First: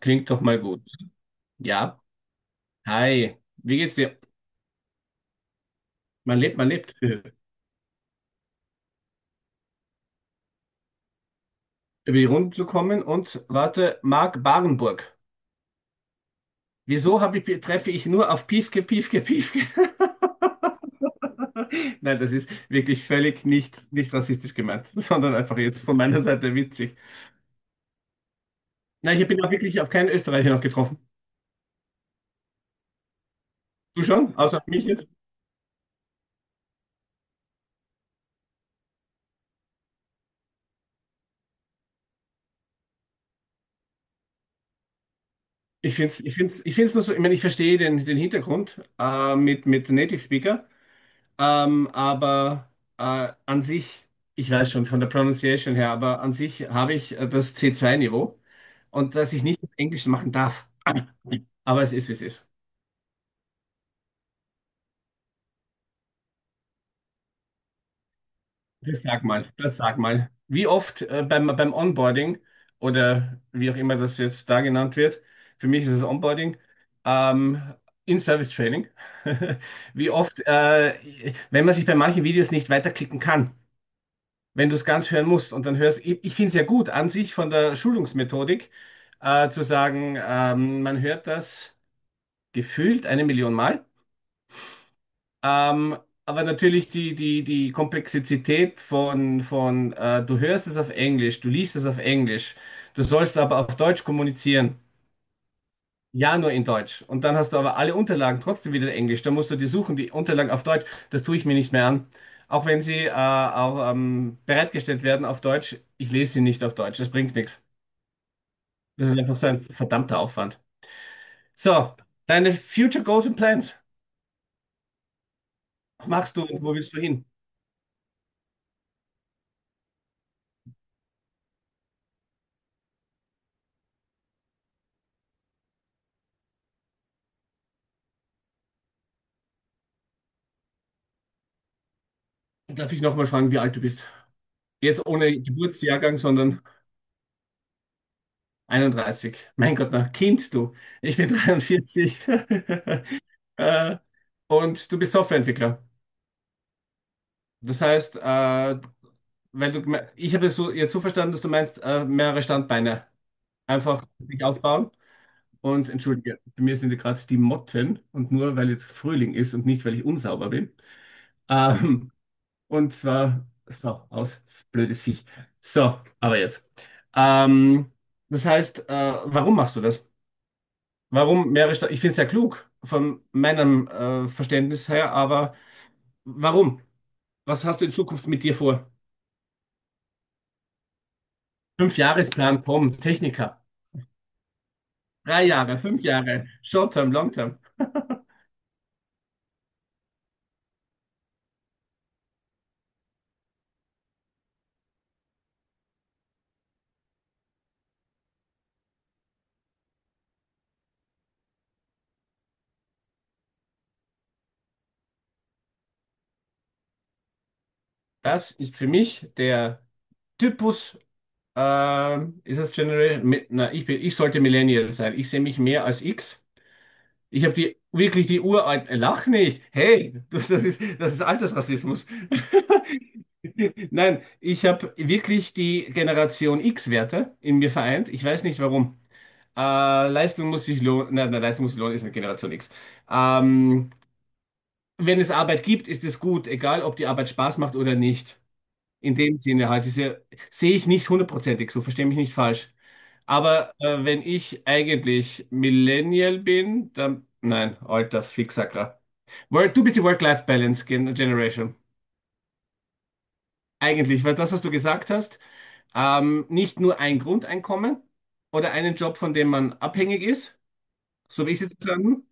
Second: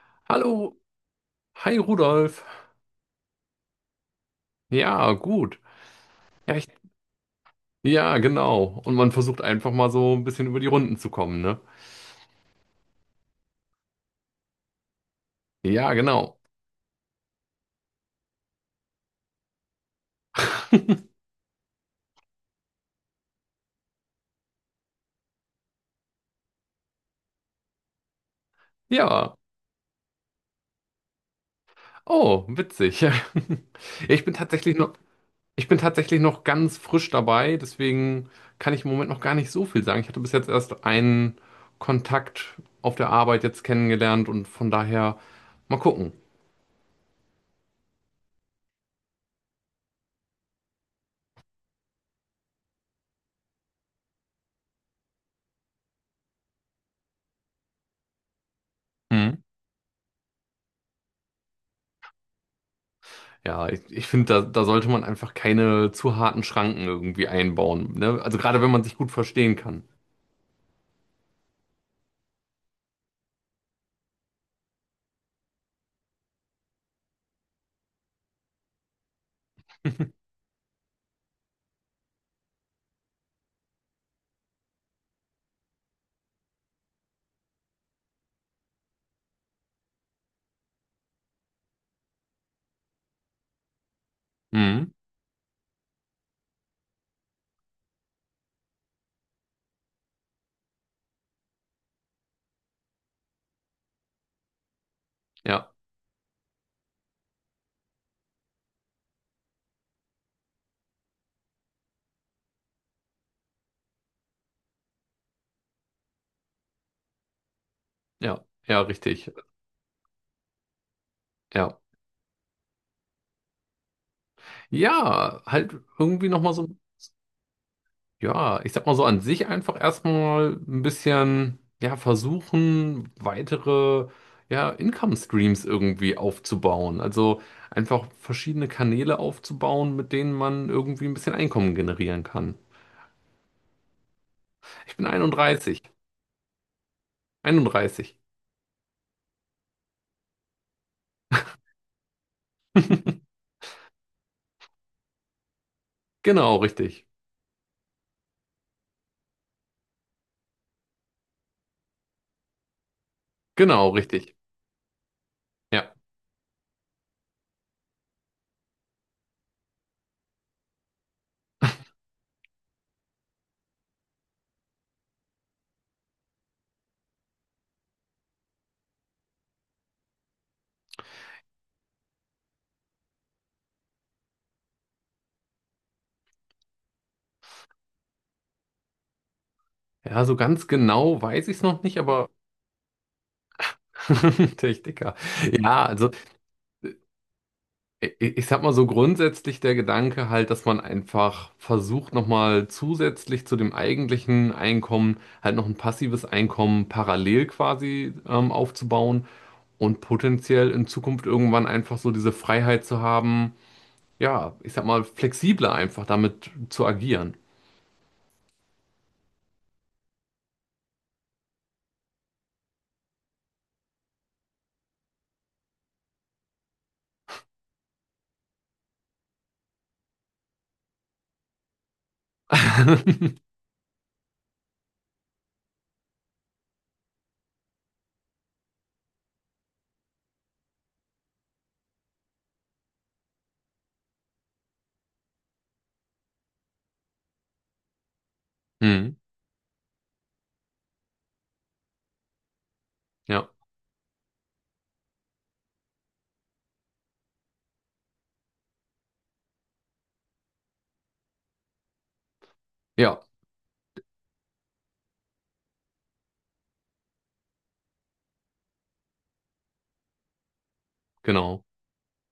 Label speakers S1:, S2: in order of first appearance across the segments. S1: Klingt doch mal
S2: Hallo,
S1: gut.
S2: hi
S1: Ja.
S2: Rudolf.
S1: Hi. Wie geht's dir?
S2: Ja, gut.
S1: Man
S2: Ja,
S1: lebt,
S2: ich,
S1: man lebt.
S2: ja, genau. Und man versucht einfach mal so ein bisschen über die Runden zu kommen, ne?
S1: Über die Runden zu kommen und warte, Marc Barenburg.
S2: Ja, genau.
S1: Wieso habe ich, treffe ich nur auf Piefke, Piefke, Piefke? Nein, das ist wirklich völlig nicht rassistisch gemeint, sondern einfach jetzt von meiner Seite witzig. Nein, ich
S2: Ja.
S1: bin auch wirklich auf keinen Österreicher noch getroffen.
S2: Oh, witzig. Ja,
S1: Du
S2: Ich bin
S1: schon? Außer auf
S2: tatsächlich
S1: mich
S2: noch,
S1: jetzt?
S2: ich bin tatsächlich noch ganz frisch dabei, deswegen kann ich im Moment noch gar nicht so viel sagen. Ich hatte bis jetzt erst einen Kontakt auf der Arbeit jetzt kennengelernt und von daher mal
S1: Ich finde
S2: gucken.
S1: es ich find's nur so, ich meine, ich verstehe den Hintergrund mit Native Speaker. Aber an sich, ich weiß schon von der Pronunciation her, aber an sich habe ich das C2-Niveau und dass ich nicht auf Englisch machen darf. Aber es ist, wie es ist.
S2: Ich finde, da sollte man einfach keine zu harten Schranken irgendwie einbauen, ne? Also gerade wenn man sich
S1: Das
S2: gut
S1: sag mal,
S2: verstehen
S1: das
S2: kann.
S1: sag mal. Wie oft beim Onboarding oder wie auch immer das jetzt da genannt wird, für mich ist es Onboarding, ähm, In-Service-Training. Wie oft, wenn man sich bei manchen Videos nicht weiterklicken kann, wenn du es ganz hören musst und dann hörst, ich finde es ja gut an sich von der Schulungsmethodik, zu sagen, man hört das gefühlt 1 Million Mal.
S2: Mhm.
S1: Ähm, aber natürlich die Komplexität von du hörst es auf Englisch, du liest es auf Englisch, du sollst aber auf Deutsch kommunizieren.
S2: Ja,
S1: Ja, nur in Deutsch. Und dann hast du aber alle Unterlagen trotzdem wieder in Englisch. Dann musst du die suchen, die Unterlagen auf Deutsch. Das tue ich mir nicht mehr an. Auch wenn sie auch, bereitgestellt werden auf Deutsch, ich lese sie nicht auf Deutsch. Das bringt nichts.
S2: ja,
S1: Das ist
S2: richtig.
S1: einfach so ein verdammter Aufwand.
S2: Ja.
S1: So, deine Future Goals and Plans.
S2: Ja, halt
S1: Was
S2: irgendwie
S1: machst du
S2: nochmal
S1: und
S2: so,
S1: wo willst du hin?
S2: ja, ich sag mal so an sich einfach erstmal ein bisschen, ja, versuchen, weitere, ja, Income Streams irgendwie aufzubauen. Also einfach verschiedene Kanäle aufzubauen, mit denen man irgendwie ein bisschen Einkommen generieren kann.
S1: Darf ich nochmal fragen, wie alt du bist?
S2: Ich bin
S1: Jetzt ohne
S2: 31.
S1: Geburtsjahrgang, sondern
S2: 31.
S1: 31. Mein Gott, na, Kind, du. Ich bin 43. äh, und du bist Softwareentwickler.
S2: Genau, richtig.
S1: Das heißt, ich habe es so, jetzt so verstanden, dass du meinst, mehrere Standbeine
S2: Genau,
S1: einfach
S2: richtig.
S1: sich aufbauen. Und
S2: Ja.
S1: entschuldige, bei mir sind ja gerade die Motten und nur weil jetzt Frühling ist und nicht, weil ich unsauber bin. Ähm, und zwar, so, aus, blödes Viech. So, aber jetzt. Ähm, das heißt, warum machst du das? Warum mehrere Standbeine? Ich finde es ja klug von meinem Verständnis her, aber warum? Was hast du in Zukunft mit dir vor?
S2: Ja, so ganz genau weiß ich es noch nicht, aber
S1: Fünfjahresplan kommt, Techniker.
S2: Techniker.
S1: Drei Jahre,
S2: Ja,
S1: fünf
S2: also
S1: Jahre, Short-Term, Long-Term.
S2: ich sag mal so grundsätzlich der Gedanke halt, dass man einfach versucht, nochmal zusätzlich zu dem eigentlichen Einkommen halt noch ein passives Einkommen parallel quasi aufzubauen und potenziell in Zukunft irgendwann einfach so diese Freiheit zu haben, ja, ich sag mal flexibler einfach damit zu agieren.
S1: Das ist für mich der Typus, ist das General, na, ich bin, ich sollte Millennial sein. Ich sehe mich mehr als X. Ich habe die, wirklich die uralten, lach nicht. Hey, das ist Altersrassismus. Nein, ich habe wirklich die Generation X-Werte in mir vereint. Ich weiß nicht warum. Leistung muss sich lohnen. Nein, nein, Leistung muss sich lohnen, ist eine Generation X. Ähm, wenn es Arbeit gibt, ist es gut, egal ob die Arbeit Spaß macht oder nicht.
S2: Hm,
S1: In dem Sinne halt, diese sehe ich nicht hundertprozentig, so verstehe mich nicht falsch.
S2: ja,
S1: Aber wenn ich eigentlich Millennial bin, dann nein, alter Fixacker. Work, du bist die Work-Life-Balance Generation.
S2: ja,
S1: Eigentlich, weil das, was du gesagt hast, nicht nur ein Grundeinkommen oder einen Job, von dem man abhängig ist, so wie ich
S2: genau.
S1: es jetzt plane,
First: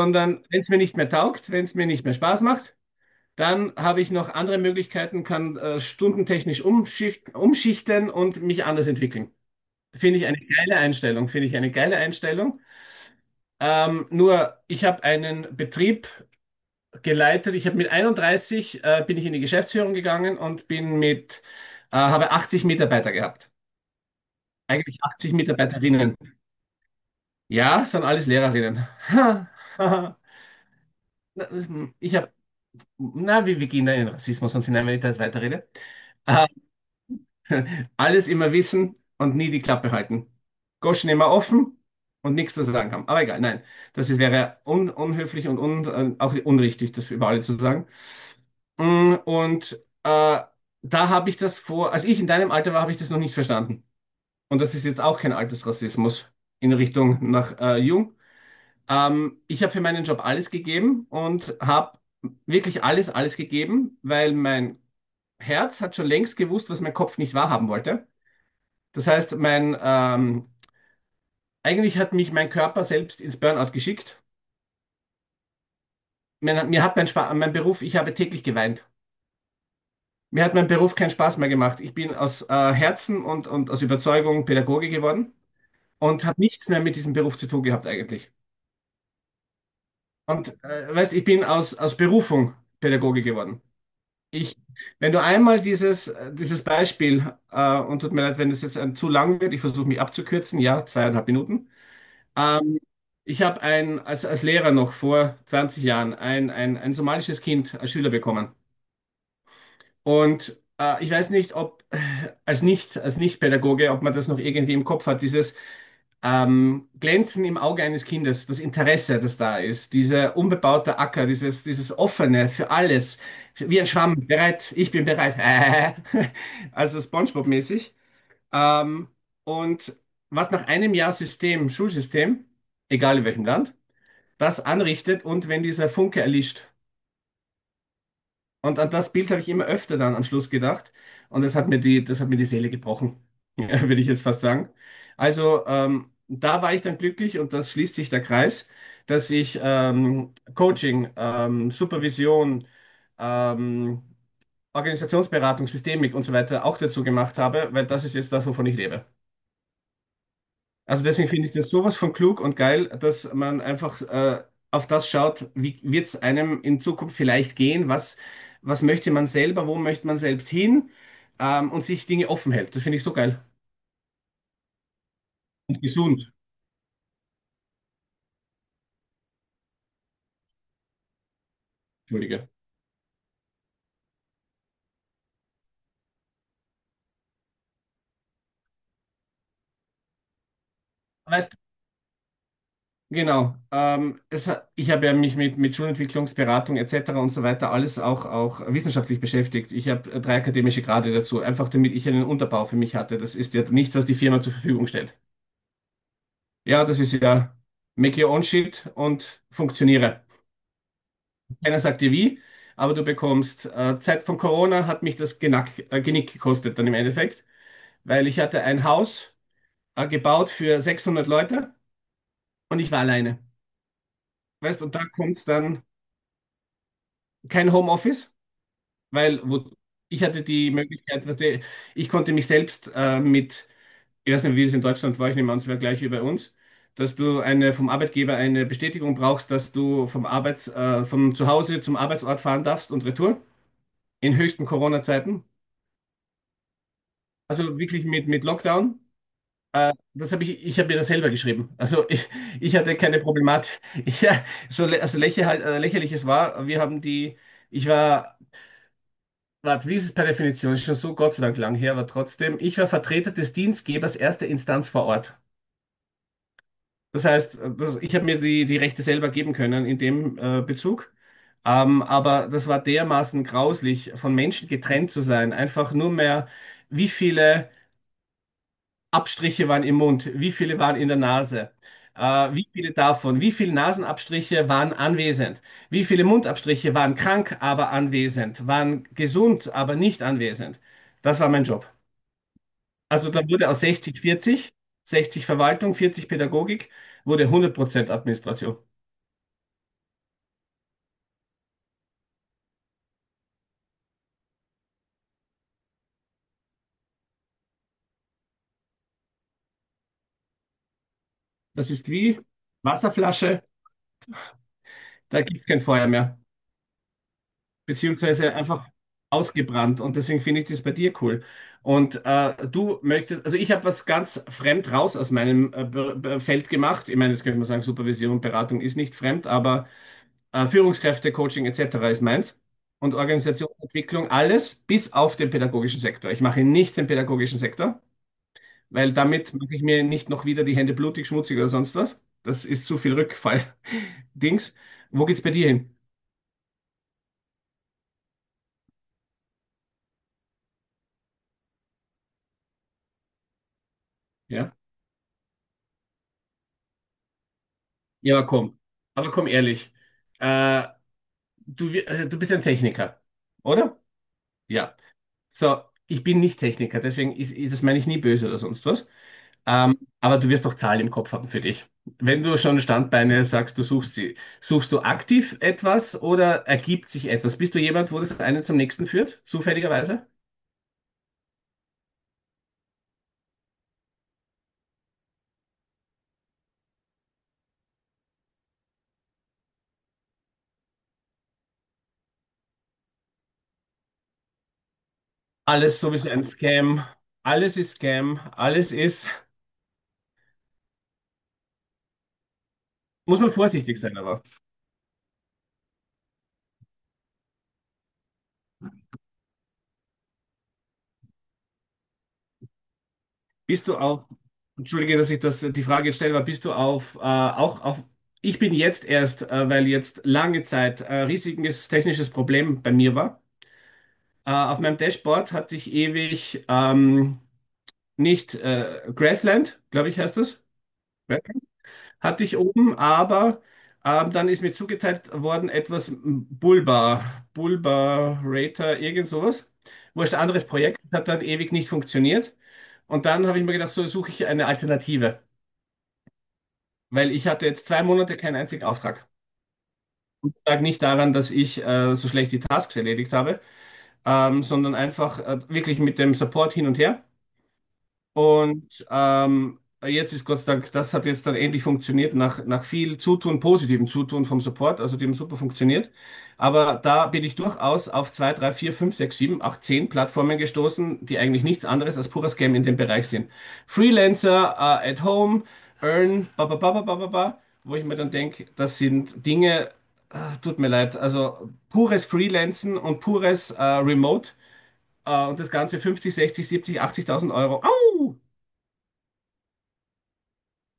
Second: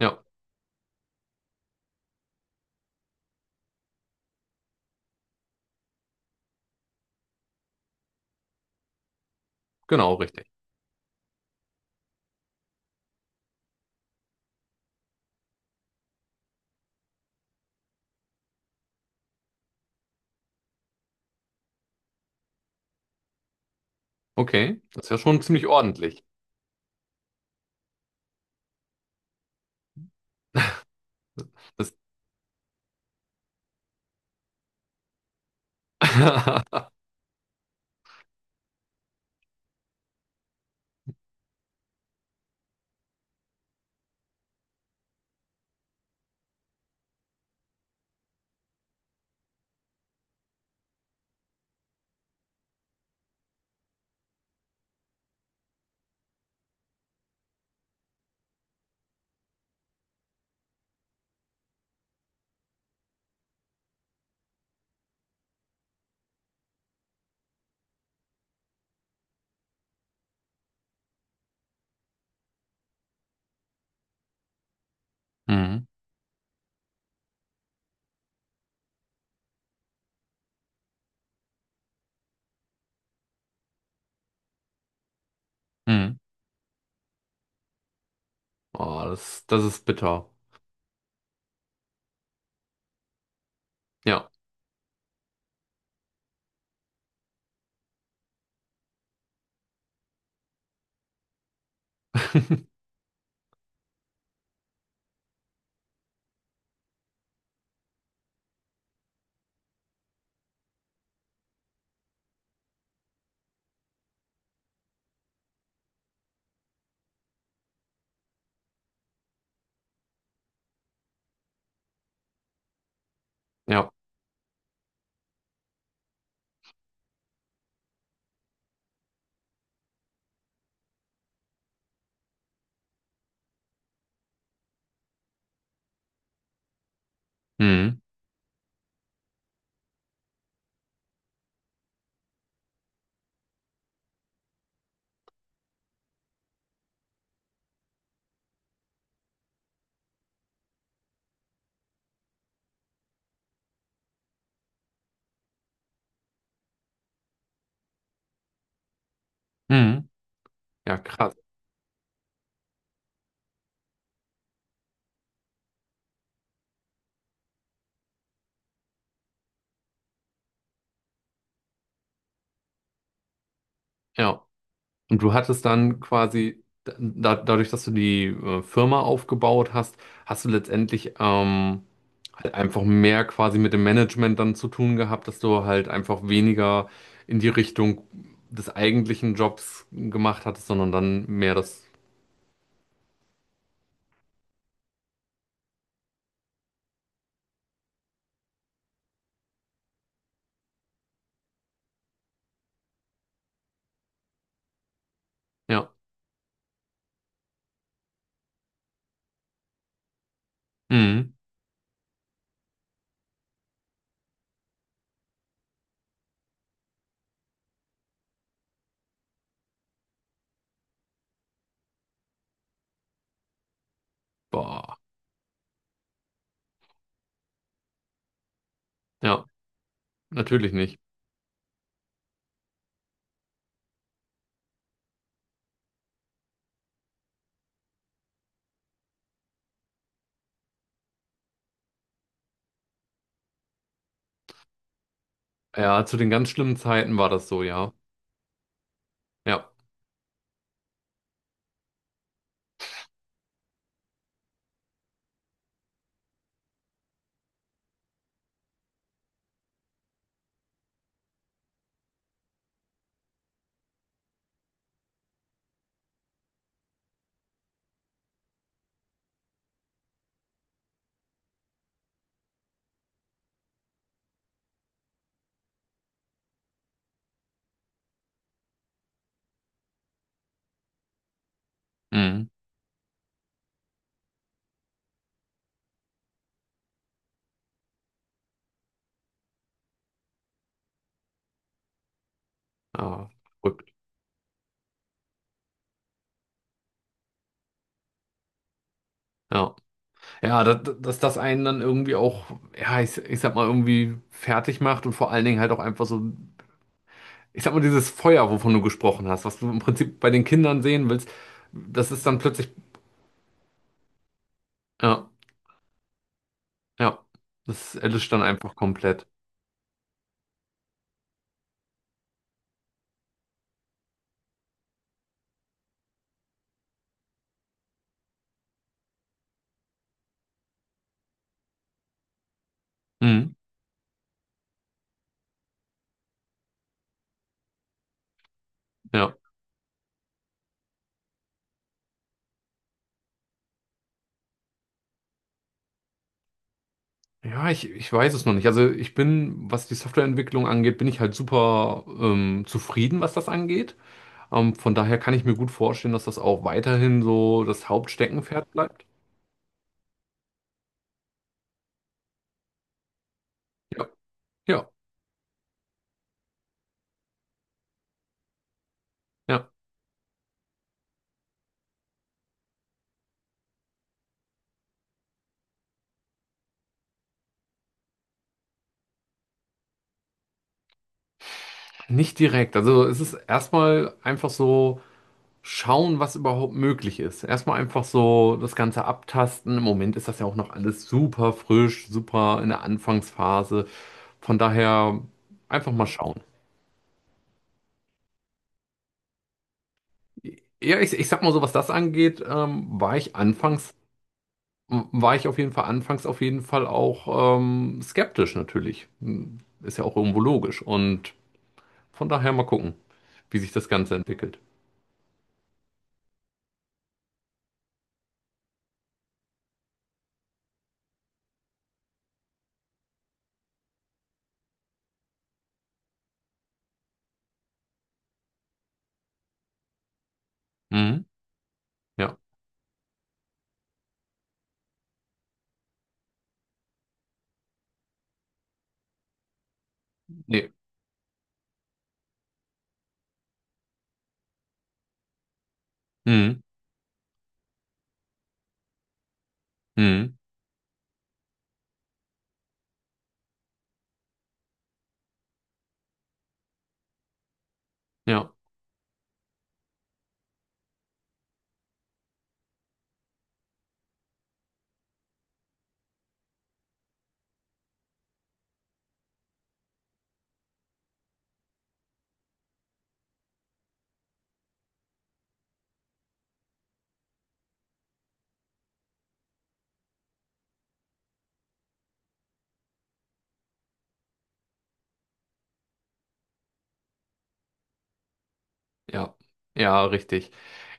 S2: Ja,
S1: wenn es mir nicht mehr taugt, wenn es mir nicht mehr Spaß macht. Dann habe ich noch andere Möglichkeiten, kann stundentechnisch umschichten und mich anders entwickeln.
S2: genau,
S1: Finde ich eine
S2: richtig.
S1: geile Einstellung, finde ich eine geile Einstellung. Nur, ich habe einen Betrieb geleitet. Ich habe mit 31 bin ich in die Geschäftsführung gegangen und habe 80 Mitarbeiter gehabt.
S2: Okay,
S1: Eigentlich
S2: das ist ja
S1: 80
S2: schon ziemlich
S1: Mitarbeiterinnen.
S2: ordentlich.
S1: Ja, sind alles Lehrerinnen. Ha, ha, ha. Na,
S2: Das
S1: ich habe, na, wir gehen da in Rassismus und sind eine Details weiterrede. Alles immer wissen und nie die Klappe halten. Goschen immer offen und nichts zu sagen haben. Aber egal, nein. Das ist, wäre un unhöflich und un auch unrichtig, das über alle zu sagen. Und äh, da habe ich das vor, als ich in deinem Alter war, habe ich das noch nicht verstanden. Und das ist jetzt auch kein Altersrassismus in Richtung nach Jung. Ich habe für meinen Job alles gegeben und habe wirklich alles gegeben, weil mein Herz hat schon längst gewusst, was mein Kopf nicht wahrhaben wollte. Das heißt, mein, eigentlich hat mich mein Körper selbst ins Burnout geschickt.
S2: Mhm.
S1: Mir hat mein, Spa mein Beruf, ich habe täglich geweint. Mir hat mein Beruf keinen Spaß mehr gemacht. Ich bin aus Herzen und aus Überzeugung Pädagoge geworden
S2: Mhm.
S1: und habe nichts mehr mit diesem Beruf zu tun gehabt eigentlich.
S2: Oh, das ist bitter.
S1: Und weißt, ich bin aus, aus Berufung Pädagoge geworden.
S2: Ja.
S1: Ich, wenn du einmal dieses, dieses Beispiel, und tut mir leid, wenn es jetzt ein, zu lang wird, ich versuche mich abzukürzen, ja, 2,5 Minuten. Ähm, ich habe ein, als, als Lehrer noch vor 20 Jahren ein somalisches Kind als Schüler bekommen. Und ich weiß nicht, ob als nicht, als Nicht-Pädagoge, ob man das noch irgendwie im Kopf hat, dieses Glänzen im Auge eines Kindes, das Interesse, das da ist, dieser unbebaute Acker, dieses Offene für alles, wie ein
S2: Ja.
S1: Schwamm, bereit, ich bin bereit, also SpongeBob-mäßig. Ähm, und was nach einem Jahr System, Schulsystem, egal in welchem Land, was anrichtet und wenn dieser Funke erlischt.
S2: Mhm.
S1: Und an das Bild habe ich immer öfter dann am Schluss gedacht. Und das hat mir die Seele gebrochen, würde ich jetzt fast sagen. Also da war ich dann glücklich und das schließt sich der Kreis, dass ich Coaching, Supervision, ähm, Organisationsberatung, Systemik und so weiter auch dazu gemacht habe, weil das ist jetzt das, wovon ich lebe.
S2: Mhm. Ja,
S1: Also deswegen
S2: krass.
S1: finde ich das sowas von klug und geil, dass man einfach auf das schaut, wie wird es einem in Zukunft vielleicht gehen, was, was möchte man selber, wo möchte man selbst hin und sich Dinge offen hält. Das finde ich so geil
S2: Ja. Und du hattest
S1: und
S2: dann
S1: gesund.
S2: quasi, da, dadurch, dass du die Firma aufgebaut hast, hast du letztendlich
S1: Entschuldige.
S2: halt einfach mehr quasi mit dem Management dann zu tun gehabt, dass du halt einfach weniger in die Richtung des eigentlichen Jobs gemacht hattest, sondern dann mehr
S1: Weißt,
S2: das.
S1: genau. Ich habe ja mich mit Schulentwicklungsberatung etc. und so weiter alles auch, auch wissenschaftlich beschäftigt. Ich habe drei akademische Grade dazu, einfach damit ich einen Unterbau für mich hatte. Das ist ja nichts, was die Firma zur Verfügung stellt.
S2: Ja.
S1: Ja, das ist ja make your own shit und funktioniere.
S2: Mhm.
S1: Keiner sagt dir wie, aber du bekommst, Zeit von Corona hat mich das Genick gekostet dann im Endeffekt, weil ich hatte ein Haus, gebaut für 600 Leute und ich war alleine. Weißt, und
S2: Boah.
S1: da kommt dann kein Homeoffice, weil
S2: Ja,
S1: wo, ich hatte die
S2: natürlich nicht.
S1: Möglichkeit, weißt du, ich konnte mich selbst, mit ich weiß nicht, wie es in Deutschland war, ich nehme an, es wäre gleich wie bei uns, dass du eine vom Arbeitgeber eine Bestätigung brauchst, dass du vom vom Zuhause zum Arbeitsort fahren darfst und retour in höchsten Corona-Zeiten.
S2: Ja, zu den ganz schlimmen Zeiten war das so,
S1: Also
S2: ja.
S1: wirklich mit Lockdown.
S2: Ja.
S1: Das habe ich, ich habe mir das selber geschrieben. Also ich hatte keine Problematik. Ich, ja, lächerlich es war, wir haben die, ich war, warte, wie ist es per Definition? Ist schon so Gott sei Dank lang her, aber trotzdem, ich war Vertreter des Dienstgebers erster Instanz vor Ort. Das heißt, das, ich habe mir die Rechte selber geben können in dem Bezug. Aber das war dermaßen grauslich, von Menschen getrennt zu sein. Einfach nur mehr, wie viele Abstriche waren im Mund, wie viele waren in der Nase,
S2: Mhm.
S1: wie viele davon, wie viele Nasenabstriche waren anwesend, wie viele Mundabstriche waren krank, aber anwesend, waren gesund, aber nicht anwesend. Das war mein Job.
S2: Ja,
S1: Also da wurde aus
S2: verrückt.
S1: 60-40, 60 Verwaltung, 40 Pädagogik, wurde 100% Administration.
S2: Ja. Ja, dass das einen dann irgendwie auch, ich sag mal, irgendwie fertig macht und vor allen Dingen halt auch einfach so, ich sag mal, dieses Feuer, wovon du gesprochen hast, was du im Prinzip bei den Kindern sehen willst,
S1: Das ist
S2: das ist dann
S1: wie
S2: plötzlich,
S1: Wasserflasche,
S2: ja,
S1: da gibt es kein Feuer mehr,
S2: ja, das erlischt dann
S1: beziehungsweise
S2: einfach
S1: einfach
S2: komplett.
S1: ausgebrannt. Und deswegen finde ich das bei dir cool. Und du möchtest, also ich habe was ganz fremd raus aus meinem Feld gemacht. Ich meine, jetzt könnte man sagen, Supervision und Beratung ist nicht fremd, aber Führungskräfte, Coaching etc. ist meins. Und
S2: Mhm.
S1: Organisationsentwicklung, alles bis auf den pädagogischen Sektor. Ich mache nichts im pädagogischen Sektor, weil
S2: Ja.
S1: damit mache ich mir nicht noch wieder die Hände blutig, schmutzig oder sonst was. Das ist zu viel Rückfall-Dings. Wo geht's bei dir hin?
S2: Ich weiß es noch nicht. Also ich bin, was die Softwareentwicklung angeht, bin ich halt super zufrieden, was das angeht.
S1: Ja?
S2: Von daher kann ich mir gut vorstellen, dass das auch weiterhin so das
S1: Ja, aber
S2: Hauptsteckenpferd
S1: komm.
S2: bleibt.
S1: Aber komm ehrlich. Äh, du bist ein Techniker, oder?
S2: Ja, ja,
S1: Ja. So, ich bin nicht Techniker, deswegen das meine ich nie böse oder sonst was.
S2: ja.
S1: Aber du wirst doch Zahlen im Kopf haben für dich. Wenn du schon Standbeine sagst, du suchst sie, suchst du aktiv etwas oder ergibt sich etwas? Bist du jemand, wo das eine zum nächsten führt, zufälligerweise?
S2: Nicht direkt. Also es ist erstmal einfach so schauen, was überhaupt möglich ist. Erstmal einfach so das Ganze abtasten. Im Moment ist das ja auch noch alles super frisch, super in der Anfangsphase. Von daher einfach
S1: Alles
S2: mal
S1: sowieso
S2: schauen.
S1: ein Scam. Alles ist Scam. Alles ist.
S2: Ja, ich sag mal so, was das angeht,
S1: Muss man vorsichtig sein, aber.
S2: war ich auf jeden Fall anfangs auf jeden Fall auch skeptisch natürlich. Ist ja auch irgendwo logisch. Und von daher mal gucken, wie sich
S1: Bist
S2: das
S1: du
S2: Ganze
S1: auf.
S2: entwickelt.
S1: Entschuldige, dass ich das, die Frage jetzt stelle, aber bist du auf. Auch auf. Ich bin jetzt erst, weil jetzt lange Zeit riesiges technisches Problem bei mir war. Auf meinem Dashboard hatte ich ewig nicht Grassland, glaube ich, heißt das,
S2: Mhm. Ja.
S1: hatte ich oben, aber dann ist mir zugeteilt worden etwas Bulba, Bulbarator, irgend sowas. Wurscht, anderes
S2: Nee.
S1: Projekt, das hat dann ewig nicht funktioniert. Und dann habe ich mir gedacht, so suche ich eine Alternative,
S2: Mhm.
S1: weil ich hatte jetzt 2 Monate keinen einzigen Auftrag.
S2: Mhm.
S1: Lag nicht daran, dass ich so schlecht die Tasks erledigt habe, sondern einfach wirklich mit dem Support hin und her.
S2: Ja.
S1: Und jetzt ist Gott sei Dank, das hat jetzt dann endlich funktioniert, nach, nach viel Zutun, positivem Zutun vom Support, also die haben super funktioniert. Aber da bin ich durchaus auf 2, 3, 4, 5, 6, 7, 8, 10 Plattformen gestoßen, die eigentlich nichts anderes als purer Scam in dem Bereich sind. Freelancer, at home, earn, ba, ba, ba, ba, ba, ba, ba, wo ich mir dann denke, das sind Dinge, ah, tut mir leid, also pures Freelancen und pures Remote und das Ganze 50, 60, 70, 80.000 Euro. Au!
S2: Ja. Ja, richtig.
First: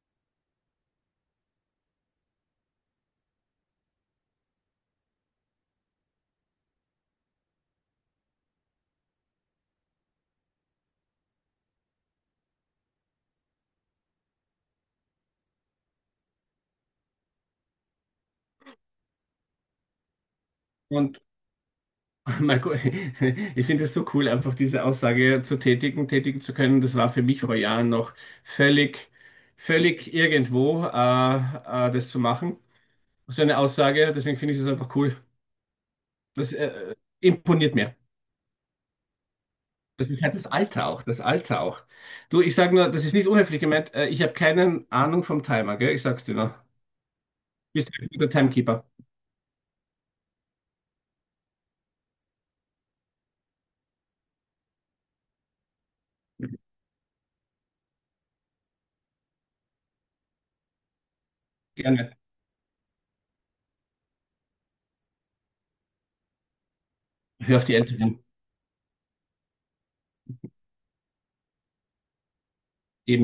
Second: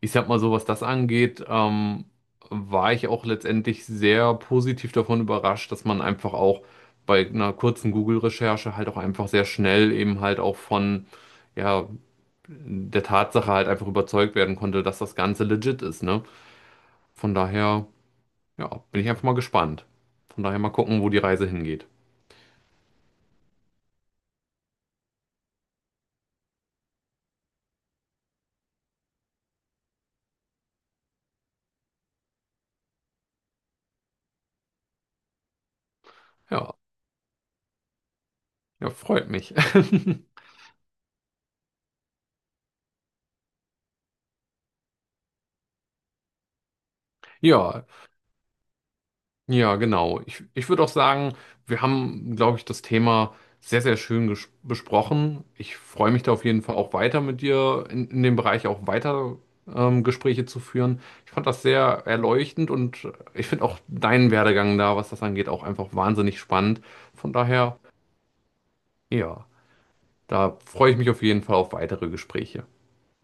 S2: Ich sag mal so, was das angeht, war ich auch letztendlich sehr positiv davon überrascht, dass man einfach auch bei einer kurzen Google-Recherche halt auch einfach sehr schnell eben halt auch von ja, der Tatsache halt einfach überzeugt werden konnte, dass das Ganze legit ist, ne? Von daher, ja, bin ich einfach mal gespannt. Von daher mal gucken, wo die
S1: Und
S2: Reise hingeht.
S1: Marco, ich finde es so cool, einfach diese Aussage zu tätigen, tätigen zu können. Das war für mich vor Jahren noch völlig, völlig irgendwo, das zu machen. So eine Aussage, deswegen finde ich das einfach cool. Das
S2: Ja,
S1: imponiert mir.
S2: ja, freut mich.
S1: Das ist halt das Alter auch, das Alter auch. Du, ich sage nur, das ist nicht unhöflich gemeint. Ich habe keine Ahnung vom Timer, gell? Ich sag's dir nur.
S2: Ja,
S1: Bist du ein guter Timekeeper?
S2: ja, genau. Ich würde auch sagen, wir haben, glaube ich, das Thema sehr schön besprochen. Ich freue mich da auf jeden Fall auch weiter mit dir in dem Bereich auch weiter Gespräche zu führen. Ich fand das sehr
S1: Gerne.
S2: erleuchtend und ich finde auch deinen Werdegang da, was das angeht, auch einfach wahnsinnig spannend. Von
S1: Hör auf die
S2: daher.
S1: Älteren.
S2: Ja, da freue ich mich auf jeden Fall auf weitere Gespräche.
S1: Eben.